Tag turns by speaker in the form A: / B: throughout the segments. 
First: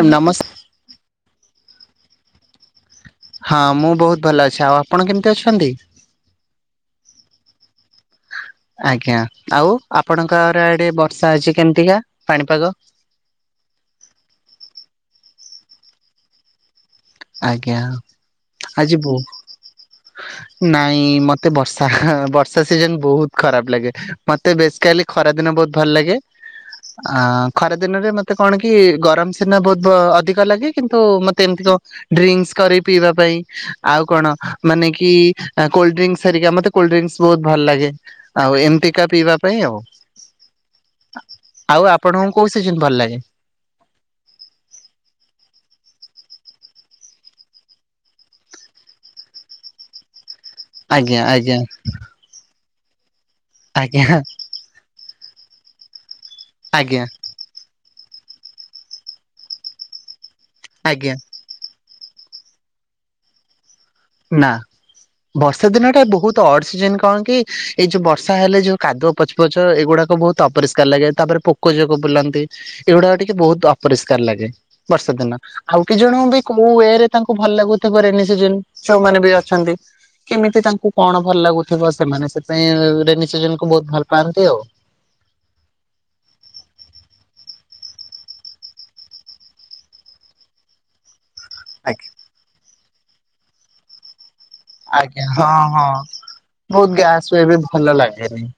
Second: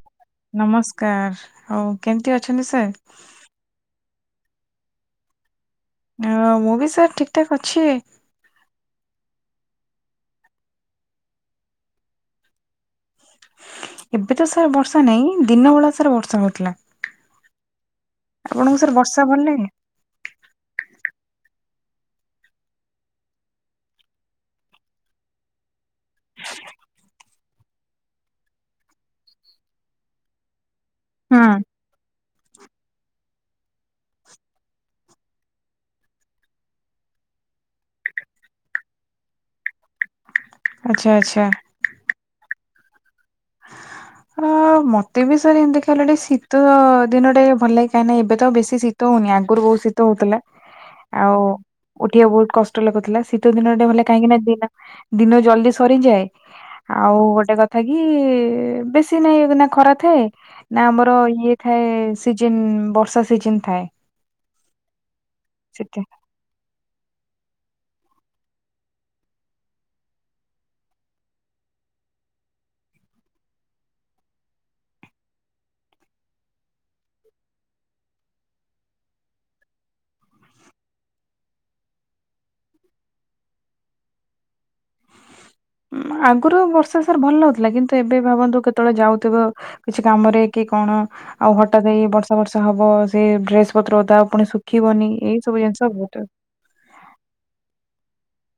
A: ଏ ନମସ୍
B: ନମସ୍କାର ଆଉ କେମିତି ଅଛନ୍ତି ସାର୍?
A: ହଁ ମୁଁ ବହୁତ ଭଲ ଅଛି, ଆଉ ଆପଣ କେମିତି ଅଛନ୍ତି?
B: ହଁ ମୁଁ ବି ସାର୍ ଠିକ୍ ଠାକ୍ ଅଛି।
A: ଆଜ୍ଞା ଆଉ ଆପଣଙ୍କ ଅରଆଡେ ବର୍ଷା ଆଜି କେମିତିକା ପାଣିପାଗ?
B: ଏବେ ତ ସାର୍ ବର୍ଷା ନାହିଁ, ଦିନ ବଳା ସାର୍ ବର୍ଷା ହଉଥିଲା।
A: ଆଜ୍ଞା
B: ଆପଣଙ୍କୁ ସାର୍
A: ଆଜି ବହୁ
B: ବର୍ଷା ଭଲ ଲାଗେ?
A: ନାଇଁ ମତେ ବର୍ଷା ବର୍ଷା ସିଜିନ ବହୁତ ଖରାପ ଲାଗେ, ମତେ ବେଶ୍ କାଲି ଖରା ଦିନେ ବହୁତ ଭଲ ଲାଗେ। ଅ ଖରା ଦିନରେ ମତେ କଣ କି ଗରମ ସିନା ବହୁତ ଅଧିକ ଲାଗେ କିନ୍ତୁ ମତେ
B: ହଁ
A: ଏମିତି ସବୁ ଡ୍ରିଙ୍କସ କରି ପିଇବା ପାଇଁ ଆଉ କଣ ମାନେ କି କୋଲଡ୍ରିଙ୍କସ୍ ହେରିକା, ମତେ କୋଲଡ୍ରିଙ୍କସ୍ ବହୁତ ଭଲ ଲାଗେ। ଆଉ ଏମତିକା ପିଇବା ପାଇଁ ଆଉ।
B: ଆଛା ଆଛା।
A: ଆଉ ଆପଣଙ୍କୁ କୋଉ ସିଜିନ୍ ଭଲ ଲାଗେ?
B: ହଁ ମତେ ବି ସାର୍ ଏମିତି ଖାଲି ଶୀତ ଦିନଟେ ଭଲ ଲାଗେ କାହିଁ ନା ଏବେ ତ ବେଶୀ ଶୀ ତ ହଉନି ଆଗରୁ ବହୁ ଶୀତ ଶୀତ ହଉଥିଲା
A: ଆଜ୍ଞା
B: ଆଉ
A: ଆଜ୍ଞା
B: ଉଠିବା କୁ ବହୁତ କଷ୍ଟ ଲାଗୁଥିଲା, ଶୀତ ଦିନ ଟେ
A: ଆଜ୍ଞା
B: କାହିଁକି ନା ଦିିନା ଦିନ ଜଲଦି ସରିଯାଏ,
A: ଆଜ୍ଞା
B: ଆଉ ଗୋଟେ କଥା କି ବେଶ୍ କି ନାହିଁ ନା ଖରା ଥାଏ ନା
A: ଆଜ୍ଞା
B: ଆମର ଇଏ ଥାଏ ସିଜିନ ବର୍ଷା ସିଜିନ ଥାଏ।
A: ନା ବର୍ଷା
B: ସେଠି
A: ଦିନଟା ବହୁତ ତ ଅଡ୍ ସିଜିନ କଣ କି ଏଇ ଯୋଉ ବର୍ଷା ହେଲେ ଯୋଉ କାଦୁଅ ପଚ୍ ପଚ୍ ଏଇଗୁଡାକ ବହୁତ ଅପରିଷ୍କାର ଲାଗେ, ତାପରେ ପୋ ପୋକଜୋକ ବୁଲନ୍ତି ଏଗୁଡାକ ଟିକେ ବହୁତ ଅପରିଷ୍କାର ଲାଗେ। ବର୍ଷା ଦିନ ଆଉ କେତେ ଜଣଙ୍କୁ ବି କୋଉ ଇଏରେ ତାଙ୍କୁ ଭଲ ଲାଗୁଥିବ ରେନି ସିଜିନ୍। ଛଉମାନେ ବି ଅଛନ୍ତି। କେମିତି ତାଙ୍କୁ କଣ ଭଲ ଲାଗୁଥିବ ସେମାନେ ସେଥିପାଇଁ ରେନି ସିଜିନକୁ ବହୁତ ଭଲ ପାଆନ୍ତି ଆଉ।
B: ଆଗୁରୁ ବର୍ଷା ସାର୍ ଭଲ ଲାଗୁଥିଲା, କିନ୍ତୁ ଏବେ ଭାବନ୍ତୁ କେତେବେଳେ ଯାଉଥିବ କିଛି କାମରେ କି କଣ, ଆଉ ହଠାତ୍ ଏଇ
A: ଆଜ୍ଞା
B: ବର୍ଷା ବର୍ଷା ହବ ସେ ଡ୍ରେସପତ୍ର ଓଦା ହବ, ପୁଣି ଶୁ ଖିବନି
A: ଆଜ୍ଞା
B: ଏଇ ସବୁ
A: ହଁ ହଁ
B: ଜିନିଷ ବହୁତ
A: ବହୁତ ଗ୍ୟାସ ଏବେ ଭଲ ଲାଗେନି।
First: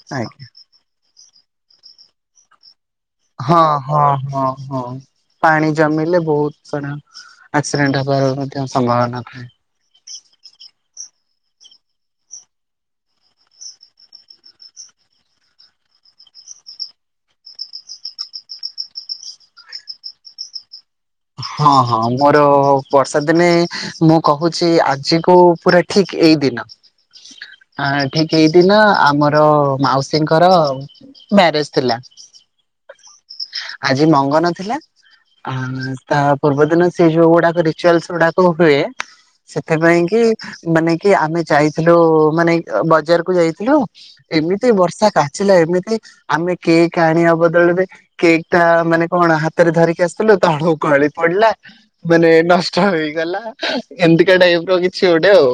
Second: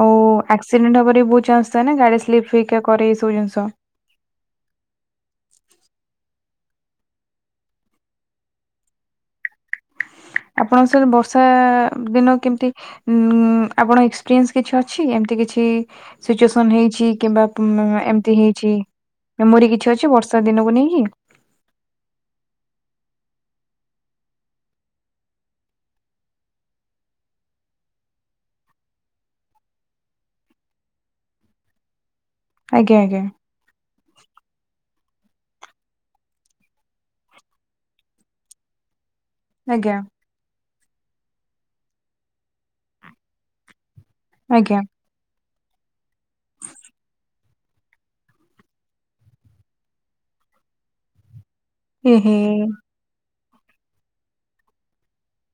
B: ଆଉ
A: ଆଜ୍ଞା
B: ଆକ୍ସିଡେଣ୍ଟ ହବାର ବି ବହୁତ ଚାନ୍ସ ଥାଏ ନା, ଗାଡି ସ୍ଲିପ ଫ୍ଲିପ୍ ହେରିକା କରେ ଏଇ ସବୁ
A: ହଁ
B: ଜିନିଷ।
A: ହଁ ହଁ ହଁ ପାଣି ଜମିଲେ ବହୁତ ସାଡା ଆକ୍ସିଡେଣ୍ଟ ହେବାର ମଧ୍ୟ ସମ୍ଭାବନା ଥାଏ।
B: ଆପଣଙ୍କୁ ସାର୍ ବର୍ଷା ଦିନ କେମିତି ଉଁ ଆପଣ ଏକ୍ସପିରିନ୍ସ କିଛି ଅଛି ଏମତି କିଛି ସିଚୁଏସନ୍ ହେଇଛି କିମ୍ବା ଏମତି ହେଇଛି? ଏମୋରି କିଛି ଅଛି ବର୍ଷା ଦିନକୁ ନେଇକି?
A: ହଁ ହଁ ମୋର ବର୍ଷା ଦିନେ ମୁଁ କହୁଛି ଆଜିକୁ ପୁରା ଠିକ୍ ଏଇ ଦିନ। ଆ ଠିକ୍ ଏଇଦିନ ଆମର ମାଉସୀଙ୍କର ମ୍ୟାରେଜ ଥିଲା।
B: ଆଜ୍ଞା ଆଜ୍ଞା।
A: ଆଜି ମଙ୍ଗନ ଥିଲା ଆ ତା ପୂର୍ବ ଦିନ ସେ ଯୋଉ ଗୁଡାକ ରିଚୁଆଲସ ଗୁଡାକ ହୁଏ
B: ଆଜ୍ଞା
A: ସେଥିପାଇଁ କି ମାନେ କି ଆମେ ଯାଇଥିଲୁ ମାନେ ବଜାରକୁ ଯାଇଥିଲୁ ଏମିତି
B: ଆଜ୍ଞା।
A: ବର୍ଷା କା ଏମିତି ଆମେ କେକ ଆଣିବା ବଦଳରେ କେକ୍ଟା ମାନେ କଣ ହାତରେ ଧରିକି ଆସିଥିଲୁ ତା ଗଳି ପଡିଲା
B: ଏ
A: ମାନେ ନଷ୍ଟ ହେଇଗଲା। ଏମିତିକା ଟାଇମର କିଛି ଗୋଟେ ଆଉ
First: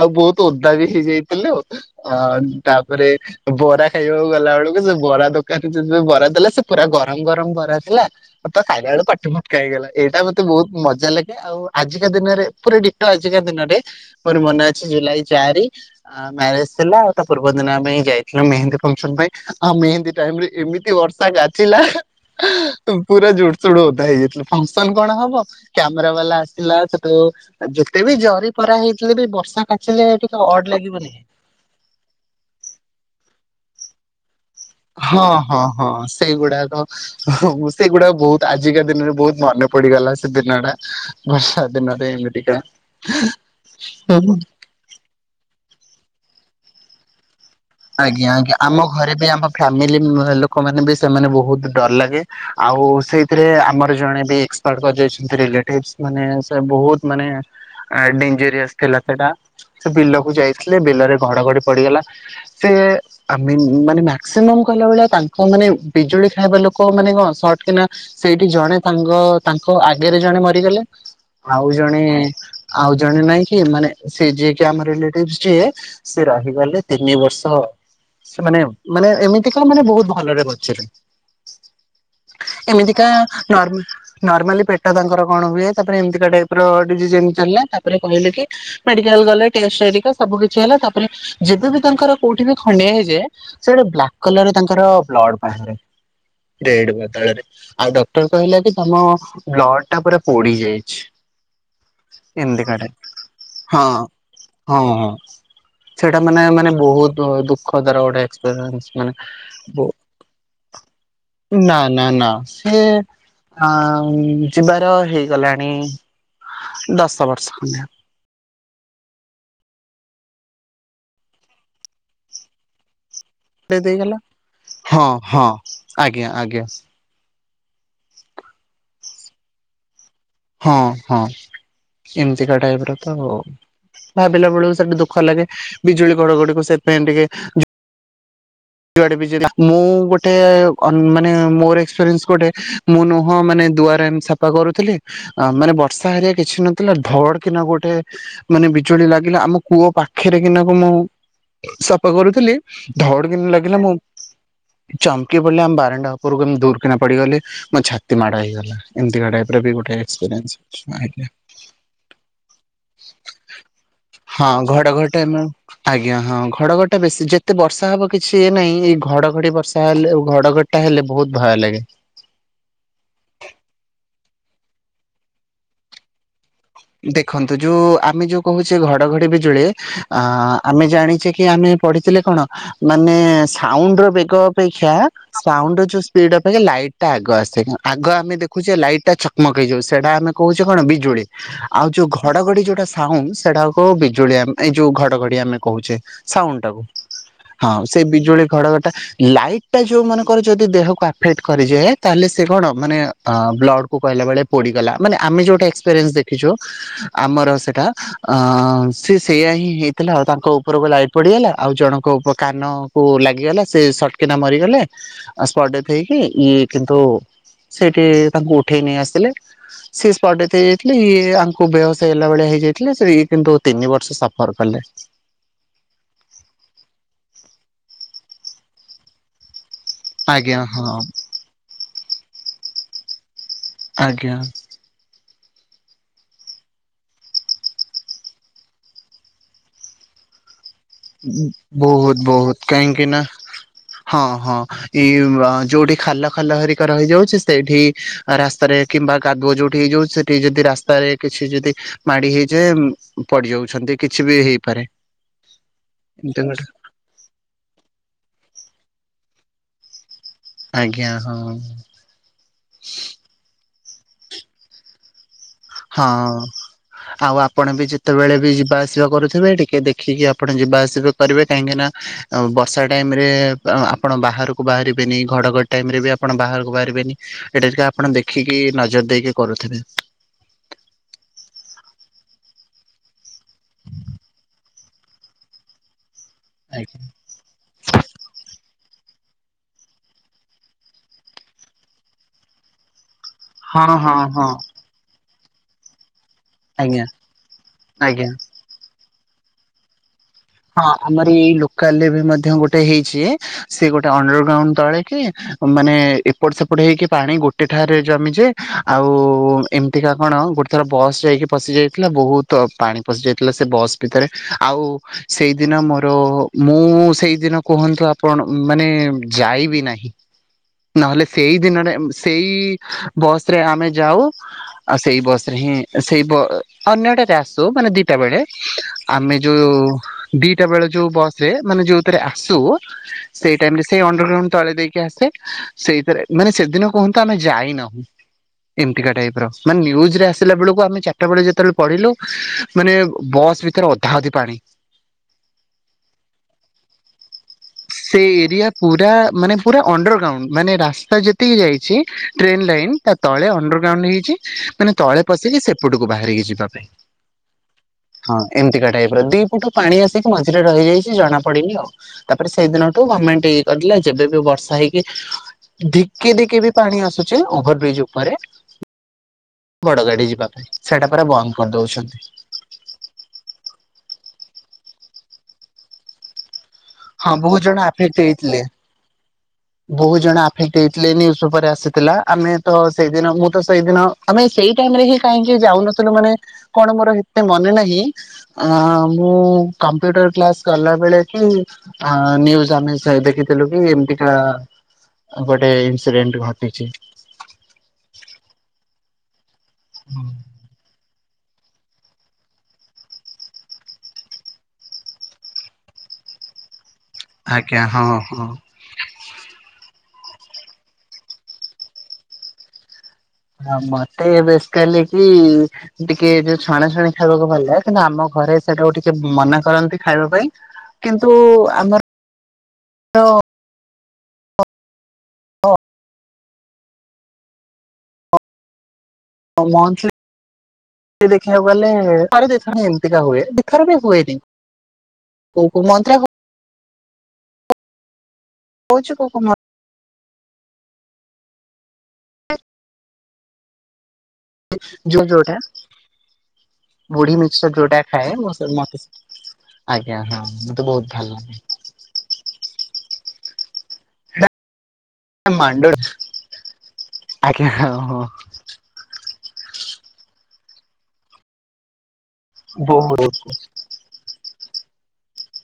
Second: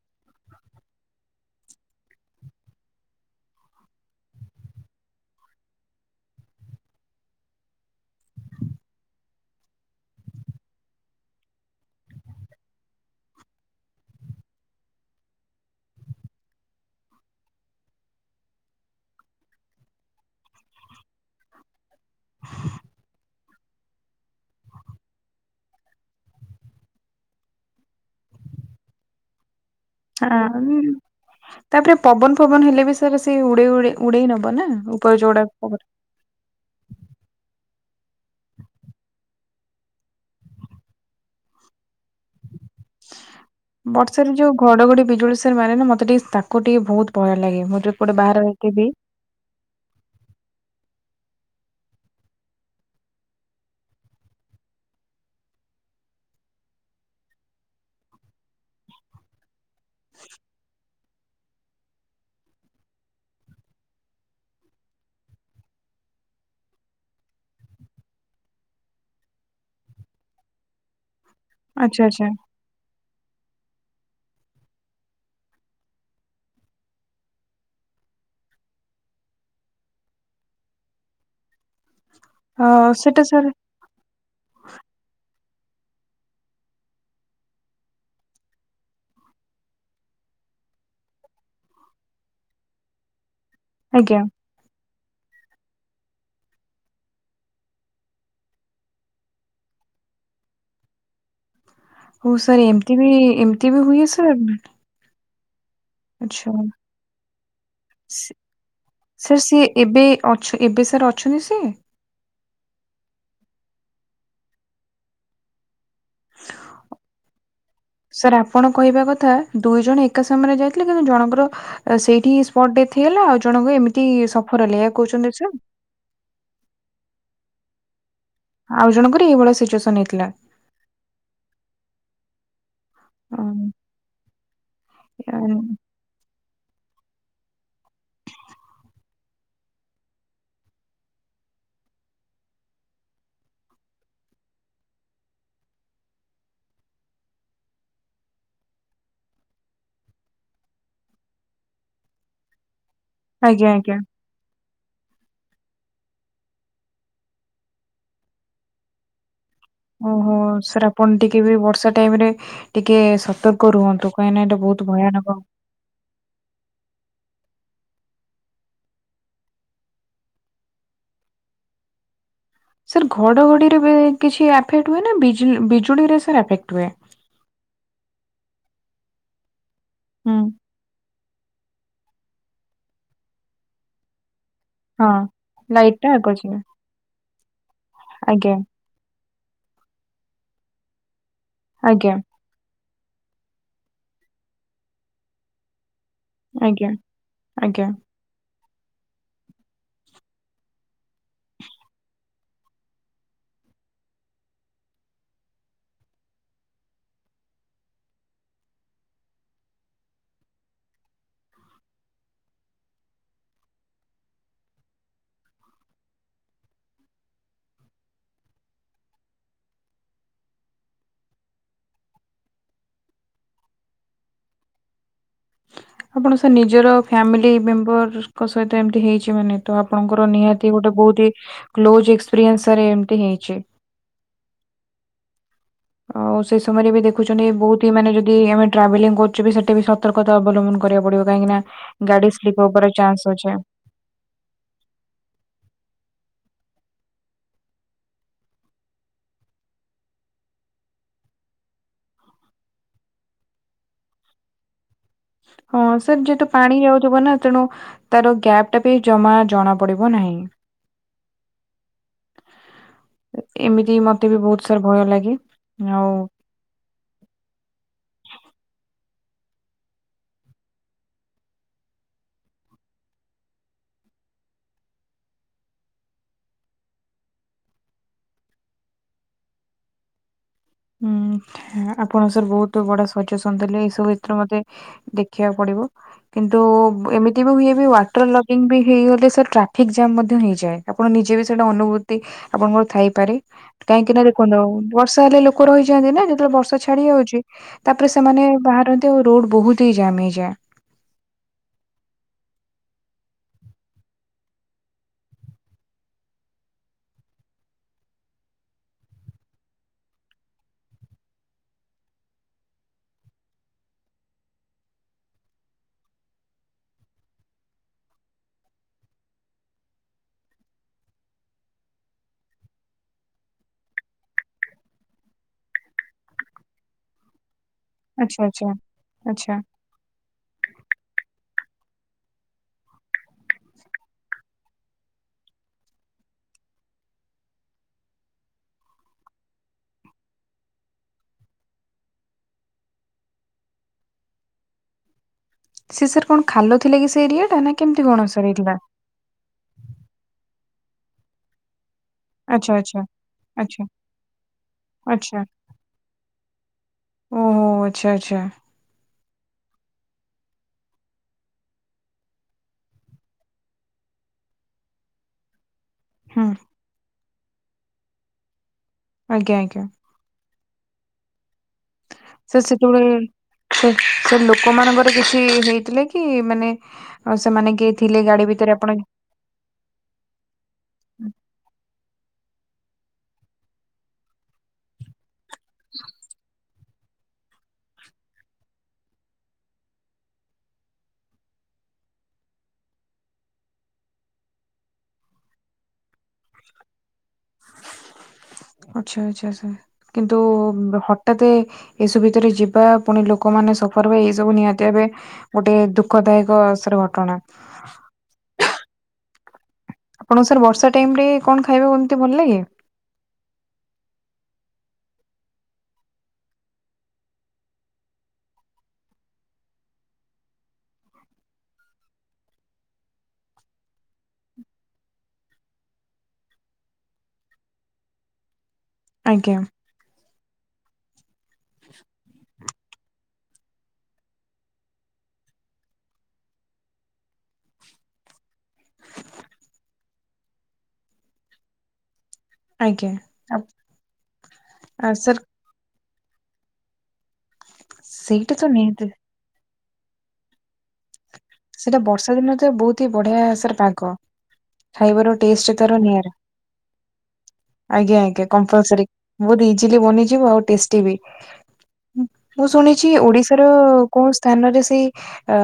A: ଆଉ ବହୁତ ଓଦା ବି ହେଇଯାଇଥିଲୁ। ଅ ତାପରେ ବରା ଖାଇବାକୁ ଗଲା ବେଳକୁ ସେ ବରା ଦୋକାନରେ ଯଦ ବରା ଦେଥିଲା ସେ ପୁରା ଗରମ ଗରମ ବରା ଥିଲା। [unintelligible] ହେଇଗଲା ଏଇଟା ମତେ ବହୁତ ମଜା ଲାଗେ ଆଉ ଆଜିକା ଦିନରେ ପୁରା ଡିଟୋ ଆଜିକା ଦିନରେ ମୋର ମନେ ଅଛି ଜୁଲାଇ ଚାରି। ଆ ମ୍ୟାରେଜ ଥିଲା ଆଉ ତା ପୂର୍ବ ଦିନ ଆମେ ଯାଇଥିଲ ମେହେନ୍ଦୀ ଫଙ୍କସନ ପାଇଁ ଆଉ ମେହେନ୍ଦୀ ଟାଇମରେ ଏମିତି ବର୍ଷ ଗାଛିଲା ପୁରା ଜୁଡସୁଡ ଓଦା ହେଇଯାଇଥିଲୁ ଫସନ କଣ ହବ? କ୍ୟାମରା ବାଲା ଆସିଲା ସେଠୁ ଯେତେ ବି ଜରି ପରା ହେଇଥିଲେ ବି ବର୍ଷା କାଚିଲେ ଟିକେ
B: ହଁ
A: ଅଡ୍ ଲାଗିବନି।
B: ତାପରେ ପବନ ଫବନ ହେଲେ ବି ସାରା ସେ ଉଡେଇ ଉଡେଇ ଉଡେଇ ନବ ନା? ଉପର
A: ହଁ
B: ଯୋଉଗୁଡା
A: ହଁ
B: ପବନ
A: ହଁ ସେଇଗୁଡାକ। ସେଗୁଡା ବହୁତ ଆଜିକା ଦିନରେ ବହୁତ ମନେ ପଡିଗଲା ସେ ଦିନଟା। ବର୍ଷା ଦିନରେ ଏମିିତିିକା।
B: ବର୍ଷାରେ ଯୋଉ ଘଡଘଡି ବିଜୁଳି ସାର ମାରେ ନା ମତେ ଟିକେ ତାକୁ ଟିକେ ବହୁତ ଭୟ ଲାଗେ। ମୁଁ ଯୋଉ ପଟେ
A: ଆଜ୍ଞା
B: ବାହାରେ
A: ଆଜ୍ଞା
B: ରହିକି
A: ଆମ
B: ବି
A: ଘରେ ଆମ ଫାମିଲି ଲୋକ ମାନେ ବି ସେମାନେ ବହୁତ ଡର ଲାଗେ ଆଉ ସେଇଥିରେ ଆମର ଜଣେ ବି ରିଲେଟିଭସ ମାନେ ସେ ବହୁତ ମାନେ ଡେଞ୍ଜରିୟସ ଥିଲା ସେଟା। ସେ ବିଲକୁ ଯାଇଥିଲେ ବିଲରେ ଘଡଘଡି ପଡିଗଲା ସେ ଆ ମାନେ ମାକ୍ସିମମ କହିଲା ଭଳିଆ ତାଙ୍କ ମାନେ ବିଜୁଳି ଖାଇବା ଲୋକ ମାନେ କଣ ସଟ କିନା ସେଇଠି ଜଣେ ସାଙ୍ଗ ତାଙ୍କ ଆଗରେ ଜଣେ ମରିଗଲେ। ଆଉ
B: ଆଚ୍ଛା
A: ଜଣେ
B: ଆଚ୍ଛା
A: ଆଉ ଜଣେ ନାଇଁ କି ମାନେ ସେ ଯିଏ କି ଆମ ରିଲେଟିଭ ଯିଏ ସିଏ ରହିଗଲେ ତିନି ବର୍ଷ ତ ସେମାନେ ମାନେ ଏମିତିକାଣ ମାନେ ବହୁତ ଭଲରେ ବଞ୍ଚିଲେ।
B: ଅ
A: ଏମିତିକା
B: ସେଟା ସାର୍
A: ନର୍ମାଲ ନର୍ମାଲି ପେଟ ତାଙ୍କର କଣ ହୁଏ ତାପରେ ଏମିତିକା ଟାଇପର ଡିଜି୍ଜ ଚାଲିଲା ତାପରେ କହିଲେ କି ମେଡିକାଲ ଗଲେ ଟେଷ୍ଟ ହେରିକା ସବୁ କିଛି ହେଲା ତାପରେ ଯେବେ ବି ତାଙ୍କର କୋଉଠି ବି ଖଡିଆ ହେଇଯାଏ ସେ ଗୋଟେ
B: ଆଜ୍ଞା
A: ବ୍ଲାକ କଲର ତାଙ୍କର ବ୍ଲଡ଼ ବାହାରେ। ରେଡ୍ ବଦଳରେ। ଆଉ ଡକ୍ଟର କହିଲା କି ତମ ବ୍ଲଡଟା ପୁରା ପୋଡି ଯାଇଛି।
B: ହଉ ସାର୍
A: [unintelligible]
B: ଏମିତି ବି ଏମିତି ବି
A: ହଁ
B: ହୁଏ ସାର୍
A: ହଁ ହଁ ସେଇଟା ମାନେ
B: ଆଚ୍ଛା
A: ମାନେ ବହୁତ ଦୁଃଖ ଦର
B: ସେ ସାର୍ ସିଏ
A: ଗୋଟ
B: ଏବେ ଅଛ ଏବେ ସାର୍ ଅଛନ୍ତି ସିଏ?
A: ନା ନା ନା ସେ ଆ ଯିବାର ହେଇଗଲାଣି ଦଶ ବର୍ଷ ଖଣ୍ଡେ।
B: ସାର୍ ଆପଣ କହିବା କଥା ଦୁଇ ଜଣ ଏକା ସମୟରେ ଯାଇଥିଲେ କିନ୍ତୁ ଜଣଙ୍କର ସେଇଠି ସ୍ପଟ ଡେଥ ହେଇଗଲା ଆଉ ଜଣଙ୍କୁ
A: ହବ।
B: ଏମିତି
A: ଦେଇଗଲା
B: ସଫର ହେଲେ ଏୟା
A: ହଁ
B: କହୁଛନ୍ତି
A: ହଁ
B: ସା
A: ଆଜ୍ଞା ଆଜ୍ଞା।
B: ଆଉ ଜଣଙ୍କ ଏଇଭଳିଆ ସିଚୁଏସନ ହେଇଥିଲା।
A: ହଁ ହଁ ଏମିତିକା ଟାଇପର। ତ ଭାବିଲା ବେଳକୁ ସେଠି ଦୁଃଖ ଲାଗେ
B: ଅଁ,
A: ବିଜୁଳି ଘଡ ଘଡିକୁ ସେଥିପାଇଁ ଟିକେ [inaudible] ମୁଁ ଗୋଟେ ଅନ ମାନେ ମୋର ଏକ୍ସପ୍ରିଏନ୍ସ ଗୋଟେ ମୁଁ ନୁହଁ ମାନେ ଦୁଆରେ ଏନ ସାପ ସପଫାକରୁଥିଲି ଆ ମାନେ ବର୍ଷା ହେରିକା କିଛି ନଥିଲା ଧଡ କିନା ଗୋଟେ ମାନେ ବିଜୁଳି ଲାଗିଲା ଆମ କୂଅ ପାଖରେ କିନାକୁ ମୁଁ ସଫା କରୁଥିଲି ଧଡ଼ କିନ୍ ଲାଗେ
B: ହ
A: ଚମକି ପଡିଲି ଆମ ବାରାଣ୍ଡା ଉପୁରକୁମ ଦୂରକନା ପଡିଗଲି ମୋ ଛାତି ମାଡ ହେଇଗଲା ଏମିତିକା ଟାଇପ
B: ଓହୋ ସାର୍ ଆପଣ ଟିକେ ବି ବର୍ଷା ଟାଇମରେ ଟିକେ ସତର୍କ ରୁହନ୍ତୁ କାହିଁକିନା
A: ହଁ
B: ଏଇଟା ବହୁତ
A: ଘଡଘଡି
B: ଭୟାନକ।
A: ଟାଇମ ଆଜ୍ଞା ହଁ ଘଡଘଡିଟା ବେଶୀ ଯେତେ ବର୍ଷା ହବ କି ସିଏ ନାଇଁ ଏଇ ଘଡଘଡି ବର୍ଷା ହେଲେ ଘଡଘଡିଟା ହେଲେ ବହୁତ ଭୟ ଲାଗେ।
B: ସାର୍ ଘଡଘଡିରେ କିଛି ଏଫେକ୍ଟ ହୁଏ ନା ବିଜୁଳିରେ ସାର୍ ଆଫେକ୍ଟ? ହୁଏ?
A: ଦେଖନ୍ତୁ ଯୋଉ ଆମେ ଯୋଉ କହୁଛେ ଘଡଘଡି ବିଜୁଳି ଆଁ
B: ହୁଁ
A: ଆମେ ଜାଣିଛେ କି ଆମେ ପଢିଥିଲେ କଣ ମାନେ ସାଉଣ୍ଡ ର ବେଗ ଅପେକ୍ଷା
B: ହଁ
A: ସାଉଣ୍ଡର
B: ଲାଇଟ
A: ଜଉ
B: ଟା ଆଗ
A: ସ୍ପିଡି
B: ଯିବ
A: ଅପେକ୍ଷା ଲାଇଟଟା ଆଗ ଆସେ ଆଗ ଆମେ
B: ଆଜ୍ଞା
A: ଦେଖୁଛେ ଲାଇଟଟା ଛ ମକହେଇଯାଉଚି ସେଟା ଆମେ କହୁଛେ କଣ ବିଜୁଳି ଆଉ ଯୋଉ
B: ଆଜ୍ଞା
A: ଘଡଘଡି ଯଉଟା ହାଉଁ ସେଟାକୁ କହୁ ବିଜୁଳି ଆମେ ଏଇ ଯୋଉ ଘଡଘଡି ଆମେ କହୁଛେ। ସାଉଣ୍ଡ ଟାକୁ
B: ଆଜ୍ଞା
A: ହଁ
B: ଆଜ୍ଞା।
A: ସେ ବିଜୁଳି ଘଡଘଡିଟା ଲାଇଟ ଟା ଯୋଉ ମାନଙ୍କର ଯଦି ଦେହକୁ ଆଫେକ୍ଟ କରିଯାଏ ତାହେଲେ ସେ କଣ ମାନେ ଅ ବ୍ଲଡକୁ କହିଲା ବେଳେ ପୋଡିଗଲା ମାନେ ଆମେ ଯୋଉଟା ଏକ୍ସପିରିନ୍ସ ଦେଖିଛୁ ଆମର ସେଟା ଅ ସେ ସେଇୟା ହିଁ ହେଇଥିଲା ଆଉ ତାଙ୍କ ଉପରକୁ ଲାଇଟ ପଡିଗଲା ଆଉ ଜଣଙ୍କ ଉପ କାନ କୁ ଲାଗିଗଲା ସେ ସଟକିନା ମରିଗଲେ ଆଉ ସ୍ପଟ ଡେଥ ହେଇକି ଇ କିନ୍ତୁ ସେଇଠି ତାଙ୍କୁ ଉଠେଇ ନେଇ ଆସିଥିଲେ ସେ ସ୍ପଟଡେଥ ହେଇଯାଇ ଥି ହେ ଇଏ ଆଙ୍କୁ ବେହୋସ ହେଲା ଭଳିଆ ହେଇ ଯାଇଥିଲେ ସେ ଏ କିନ୍ତୁ ତିନି ବର୍ଷ ସଫର କଲେ।
B: ଆପଣ ସେ ନିଜର ଫ୍ୟାମିଲି ମେମ୍ବରଙ୍କ ସହିତ ଏମିତି ହେଇଛି ମାନେ ତ ଆପଣଙ୍କର
A: ଆଜ୍ଞା
B: ନିହାତି
A: ହଁ
B: ଗୋଟେ ବହୁତି କ୍ଲୋଜ ଏକ୍ସପିରିଏନ୍ସରେ ଏମତି ହେଇଛି।
A: ଆଜ୍ଞା।
B: ଆଉ ସେ ସମୟରେ ବି ଦେଖୁଛନ୍ତି ବହୁତ ହି ମାନେ ଯଦି ଆମେ ଟ୍ରାଭେଲିଂ କରୁଚେ ବି ସେଟା ବି ସତ ସତର୍କତା ଅବଲମ୍ବନ କରିବାକୁ ପଡିବ କାହିଁକି ନା
A: ବହୁତ
B: ଗାଡି
A: ବହୁତ
B: ସ୍ଲିପ ହବାର
A: କାହିଁକି ନା
B: ଚାନ୍ସ ଅଛେ।
A: ହଁ ହଁ। ଏ ଯୋଉଠି ଖାଲ ଖାଲ ହରିକା ରହିଯାଉଛି ସେଇଠି ରାସ୍ତାରେ କିମ୍ବା କାଦୁଅ ଯୋଉଠି ହେଇଯାଉ ସେଠି ଯଦି ରାସ୍ତାରେ କିଛି ଯଦି ମାଡି ହେଇଯାଏ ପଡିଯାଉଛନ୍ତି କିଛି ବି ହେଇପାରେ।
B: ହଁ ସାର୍
A: ଏମିତି
B: ଯେହେତୁ
A: ଗୋଟେ
B: ପାଣି ହେଇ ଆଉଥିବ ନା। ତେଣୁ ତାର ଗ୍ୟାପଟା ବି ଜମା ଜଣା ପଡିବ ନାହିଁ।
A: ଆଜ୍ଞା ହଁ।
B: ଏମିତି ମତେ ବି ବହୁତ ସାର ଭୟ ଲାଗେ।
A: ହଁ
B: ଆଉ
A: ଅଁ। ଆଉ ଆପଣ ବି ଯେତେବେଳେ ବି ଯିବା ଆସିବା କରୁଥିବେ ଟିକେ ଦେଖିକି ଆପଣ ଯିବା ଆସିବା କରିବେ କାହିଁକି ନା ବର୍ଷା ଟାଇମରେ ଆପଣ ବାହାରକୁ ବାହାରିବେନି ଘଡ଼ଘଡଡି ଟାଇମରେ ବି ଆପଣ ବାହାରକୁ ବାହାରିବେନି। ଏଟା ଟିକ ଆପଣ ଦେଖିକି ନଜର ଦେଇକି କରୁଥିବେ।
B: ହୁଁ ଆପଣ ସାର ବହୁତ ବଡ ସଚେସନ ଥିଲେ ଏଇ ସବୁ କ୍ଷେତ୍ରରେ ମତେ ଦେଖିବାକୁ ପଡିବ କିନ୍ତୁ
A: ଆଜ୍ଞା
B: ଏମିତି କେବେ ହୁଏ ବି ୱାଟର ଲଗିଙ୍ଗ ବି ହେଇଗଲେ ସାର୍ ଟ୍ରାଫିକ୍ ଜାମ୍ ମଧ୍ୟ ହୋଇଇଯାଏ ଆପଣ ନିଜେ ବି ସେଇଟା ଅନୁଭୂତି ଆପଣଙ୍କର ଥାଇପାରେ
A: ହଁ ହଁ
B: କାହିଁକି ନା
A: ହଁ
B: ଦେଖନ୍ତୁ ବର୍ଷା ହେଲେ ଲୋକ ରହିଯାଆନ୍ତି ନା ଯେତେବେଳେ ବର୍ଷା
A: ଆଜ୍ଞା
B: ଛାଡି ଯାଉଛି ତାପରେ
A: ଆଜ୍ଞା।
B: ସେମାନେ ବାହାରନ୍ତି ଆଉ ରୋଡ ବହୁତ ତି ଜାମ ହେଇଯାଏ।
A: ହଁ ଆମର ଏଇ ଲୋକାଲ ରେ ବି ମଧ୍ୟ ଗୋଟେ ହେଇଛି ସିଏ ଗୋଟେ ଅଣ୍ଡର ଗ୍ରାଉଣ୍ଡ ତଳେ କି ମାନେ ଏପଟ ସେପଟ ହେଇକି ପାଣି ଗୋଟେ ଠାରେ ଜମି ଯେ ଆଉ ଏମିତିକା କଣ ଗୋଟେ ଥର ବସ୍ ଯାଇକି ପଶି ଯାଇଥିଲା ବହୁତ ପାଣି ପଶି ଯାଇଥିଲା ସେ ବସ୍ ଭିତରେ ଆଉ ସେଇଦିନ ମୋର ମୁଁ ସେଇଦିନ କୁହନ୍ତୁ ଆପଣ ମାନେ ଯାଇବି ନାହିଁ ନହେଲେ ସେଇ ଦିନରେ ସେଇ ବସ ରେ ଆମେ ଯାଉ ଆଉ ସେଇ ବସରେ ହିଁ ସେଇ ଅନ୍ୟ ଟା ରେ ଆସୁ ମାନେ ଦଟା ବେଳେ
B: ଆଚ୍ଛା ଆଚ୍ଛା
A: ଆମେ
B: ଆଚ୍ଛା
A: ଯୋଉ ଦିଟା ବେଳେ ଯୋଉ ବସ ରେ ମାନେ ଯୋଉଥିରେ ଆସୁ ସେଇ ଟାଇମରେ ସେଇ ଅଣ୍ଡରଗ୍ରାଉଣ୍ଡ ତଳେ ଦେଇକି ଆସେ ସେଇଥିରେ ମାନେ ସେଦିନ କୁହନ୍ତୁ ଆମେ ଯାଇନାହୁଁ ଏମତିକା ଟାଇପ ର ମାନେ ନ୍ୟୁଜରେ ଆସିଲା ବେଳକୁ ଆମେ ଚାରିଟା ବେଳେ ଯେତେବେଳେ ପଢିଲୁ ମାନେ ବସ୍ ଭିତରେ ଅଧା ଅଧି ପାଣି
B: ସେ ସାର କଣ ଖାଲ ଥିଲା କି ସେ ଏରିଆ ଟା ନା କେମିତି କଣ
A: ସେ
B: ସାର୍
A: ଏରିଆ
B: ହେଇଥିଲା?
A: ପୁରା ମାନେ ପୁରା ଅଣ୍ଡର ଗ୍ରାଉଣ୍ଡ ମାନେ ରାସ୍ତା ଯେତିକି ଯାଇଛି ଟ୍ରେନ୍
B: ଆଚ୍ଛା
A: ଲାଇନ୍
B: ଆଚ୍ଛା
A: ତା ତଳେ
B: ଆଚ୍ଛା
A: ଅଣ୍ଡରଗ୍ରାଉଣ୍ଡ ହେଇଛି ମାନେ ତଳେ ପଶିକି ସେପଟକୁ ବାହାରିକି ଯିବା ପାଇଁ
B: ଓ।
A: ହଁ ଏମିତିକା ଟାଇପର ଦି ଫୁଟ ପାଣି ଆସିକି ମଝିରେ ରହିଯାଇଛି ଜଣା ପଡନି ଆଉ ତା ତା ପରେ ସେଇ ଦିନଠୁ ଗମେଣ୍ଟ ଇଏ କରିଦେଲା ଯେବେ ବି ବର୍ଷା ହେଇକି ଧିକି
B: ହୁଁ
A: ଧିକି ବି ପାଣି ଆସୁଛି ଓଭର ବ୍ରିଜ ଉପରେ
B: ଆଜ୍ଞା ଆଜ୍ଞା।
A: ବଡ ଗାଡି ଯିବା ପାଇଁ ସେଇଟା ପୁରା ବନ୍ଦ କରିଦଉଛନ୍ତି।
B: ସେ ସେତେବେଳେ ସେ-ସେ ଲୋକ ମାନଙ୍କର କିଛି ହେଇଥିଲା କି ମାନେ
A: ହଁ
B: ଆଉ
A: ବହୁତ ଜଣ
B: ସେମାନେ କିଏ
A: ଆଫେକ୍ଟ
B: ଥିଲେ ଗାଡି
A: ହେଇଥିଲେ।
B: ଭିତରେ ଆପଣ
A: ବହୁତ ଜଣ ଆଫେକ୍ଟ ହେଇଥିଲେ ନ୍ୟୁଜ ପେପର ଆସିଥିଲା ଆମେ ତ ସେଇଦିନ ମୁଁ ତ ସେଇଦିନ ଆମେ ସେଇ ଟାଇମରେ ହି କାହିଁକି ଯାଉନଥିଲୁ ମାନେ କଣ ମୋର ହେତେ ମନେ ନାହିଁ ଅ ମୁଁ କମ୍ପ୍ୟୁଟର କ୍ଲାସ ଗଲା ବେଳେ କି ନ୍ୟୁଜ ଆମେ ସେ ଦେଖିଥିଲୁ କି ଏମିତିକା ଗୋଟେ ଇନସିଡେଣ୍ଟ ଘଟିଛି।
B: ଆଚ୍ଛା ଆଚ୍ଛା ସାର କିନ୍ତୁ ହ ଏତେ ଏସବୁ ଭିତରେ ଯିବା ପୁଣି ଲୋକମାନେ ସଫର ହ ଏଇ ସବୁ ନିହାତି ଭବେ ଗୋଟେ ଦୁଃଖଦାୟକ [unintelligible] ଘଟଣା।
A: ଆଜ୍ଞା ହଁ ହଁ।
B: ଆପଣ ଙ୍କୁ ସାର୍ ବର୍ଷା ଟାଇମ ରେ କଣ ଖାଇବାକୁ ଏମିତି ଭଲ ଲାଗ?
A: ହଁ ମତେ ବେଶିକାଲି କି ଟିକେ ଯୋଉ ଛଣାଛୁଣି ଖାଇବାକୁ ଭଲ ଲାଗେ କିନ୍ତୁ ଆମ ଘରେ ସେଟାକୁ ଟିକେ ମନା କରନ୍ତି ଖାଇବା ପାଇଁ କିନ୍ତୁ ଆମର ଅ
B: ଆଜ୍ଞା
A: [unintelligible] ଦେଖିବାକୁ ଗଲେ [unintelligible] ଏମତିକା ହୁଏ ଦି ଥର ବି ହୁଏନି କୋଉ କୋଉ ମନ୍ଥ ରେ କହୁଛୁ କୋଉ କୋଉ ମ [inaudible]
B: ଆଜ୍ଞା ଆ
A: ଯୋଉ
B: ସାର୍
A: ଯୋଉଟା ମୁଢ଼ି ମିକ୍ସର ଯୋଉଟା ଖାଏ
B: ସେଇଟା ତ
A: ମତେ ମତେ
B: ନିହାତି
A: ଆଜ୍ଞା ହଁ ମତେ ବହୁତ୍ ଭଲ ଲାଗେ।
B: ସେଇଟା ବର୍ଷା ଦିନ ତ ବହୁତ ହିଁ ବଢ଼ିଆ ସେରେ ପାଗ। ଖାଇବା ର ଟେଷ୍ଟ
A: ମାଣ୍ଡ
B: ତାର ନିଆରା।
A: ଆଜ୍ଞା ହଁ ହଁ
B: ଆଜ୍ଞା ଆଜ୍ଞା। କମ୍ପଲସରି ବହୁ ଇଜିଲି ବନିଯିବ ଆଉ ଟେଷ୍ଟୀ ବି। ମୁଁ ଶୁଣିଛି
A: ବହୁତ।
B: ଓଡିଶାର କୋଉ ସ୍ଥାନରେ ସେଇ ଅ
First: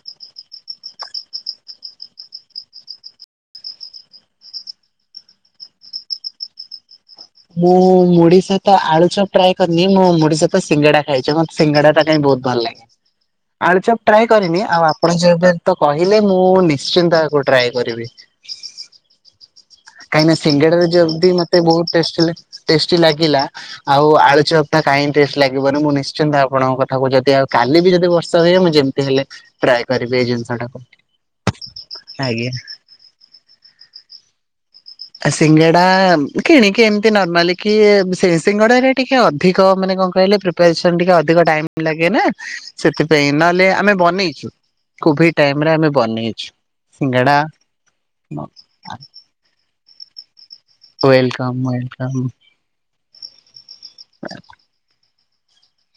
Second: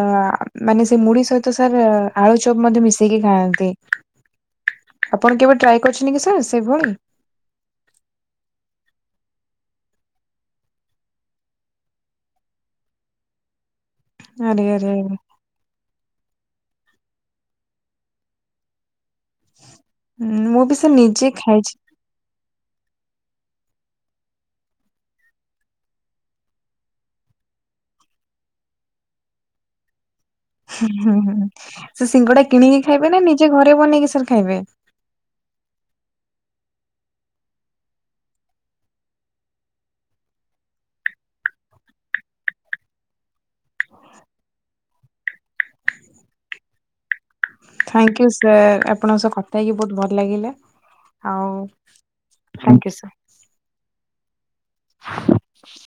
B: ମାନେ ସେ ମୁଢି ସହିତ ସାର୍ ଆଳୁଚପ୍ ମଧ୍ୟ ମିଶେଇକି ଖାଆନ୍ତି। ଆପଣ କେବେ ଟ୍ରାଏ କରିଛନ୍ତି କି ସାର୍ ସେଇଭଳି?
A: ମୁଁ ମୁଢ଼ି ସହିତ ଆଳୁଚପ ଟ୍ରାଏ କରିନି ମୁଁ ମୁଢି ସହିତ ସିଙ୍ଗେଡା ଖାଇଚ ମତେ ସିଙ୍ଗଡା ଟା କାଇଁ ବହୁତ୍ ଭଲ ଲାଗେ। ଆଳୁଚପ୍ ଟ୍ରାଏ
B: ଆରେ
A: କରିନି ଆଉ
B: ଆରେ ଆରେ
A: ଆପଣ ଯେବେ ତ କହିଲେ ମୁଁ ନିଶ୍ଚିନ୍ତ ୟାକୁ ଟ୍ରାଏ କରିବି। କାହିଁକିନା
B: ମୁଁ ବି
A: ସିଙ୍ଗିଡାରେ
B: ସାର୍
A: ଯଦି
B: ନିଜେ
A: ମତେ
B: ଖାଇଛି
A: ବହୁତ ଟେଷ୍ଟି ଟେଷ୍ଟି ଲାଗିଲା ଆଉ ଆଳୁଚପ୍ ଟା କାଇଁ ଟେଷ୍ଟ ଲାଗିବନି ମୁଁ ନିଶ୍ଚିନ୍ତ ଆପଣଙ୍କ କଥାକୁ ଯଦି ଆଉ କାଲି ବି ଯଦି ବର୍ଷା ତ ମୁଁ ଯେମିତି ହେଲେ ଟ୍ରାଏ କରିବି ଏଇ ଜିନିଷ ଟାକୁ।
B: ହୁଁ ହୁଁ, ସେ ସିଙ୍ଗଡା
A: ଆଜ୍ଞା।
B: କିଣିକି ଖାଇବେ ନା ନିଜେ ଘରେ ବନେଇକି ସାର୍ ଖାଇବେ?
A: ଆ ସିଙ୍ଗଡା କିଣିକି ଏମିତି ନର୍ମାଲି କି ସେ ସିଙ୍ଗଡାରେ ଟିକେ ଅଧିକ ମାନେ କଣ କହିଲେ ପ୍ରି ପ୍ରିପାରେସନ ଟିକେ ଅଧିକ ଟାଇମ ଲାଗେ ନା ସେଥିପାଇଁ ନହେଲେ ଆମେ ବନେଇଛୁ। କେଭିଡ୍ ଟାଇମ୍ ରେ ଆମେ ବନେଇଛୁ। ସିଙ୍ଗେଡା
B: ଥାଙ୍କୟୁ ସାର୍ ଆପଣଙ୍କ ସହ କଥା ହେଇକି ବହୁତ ଭଲ ଲାଗିଲା ଆଉ
A: ୱେଲକମ୍ ୱେଲକମ୍
B: ଥାଙ୍କୟୁ ସାର୍। [inaudible]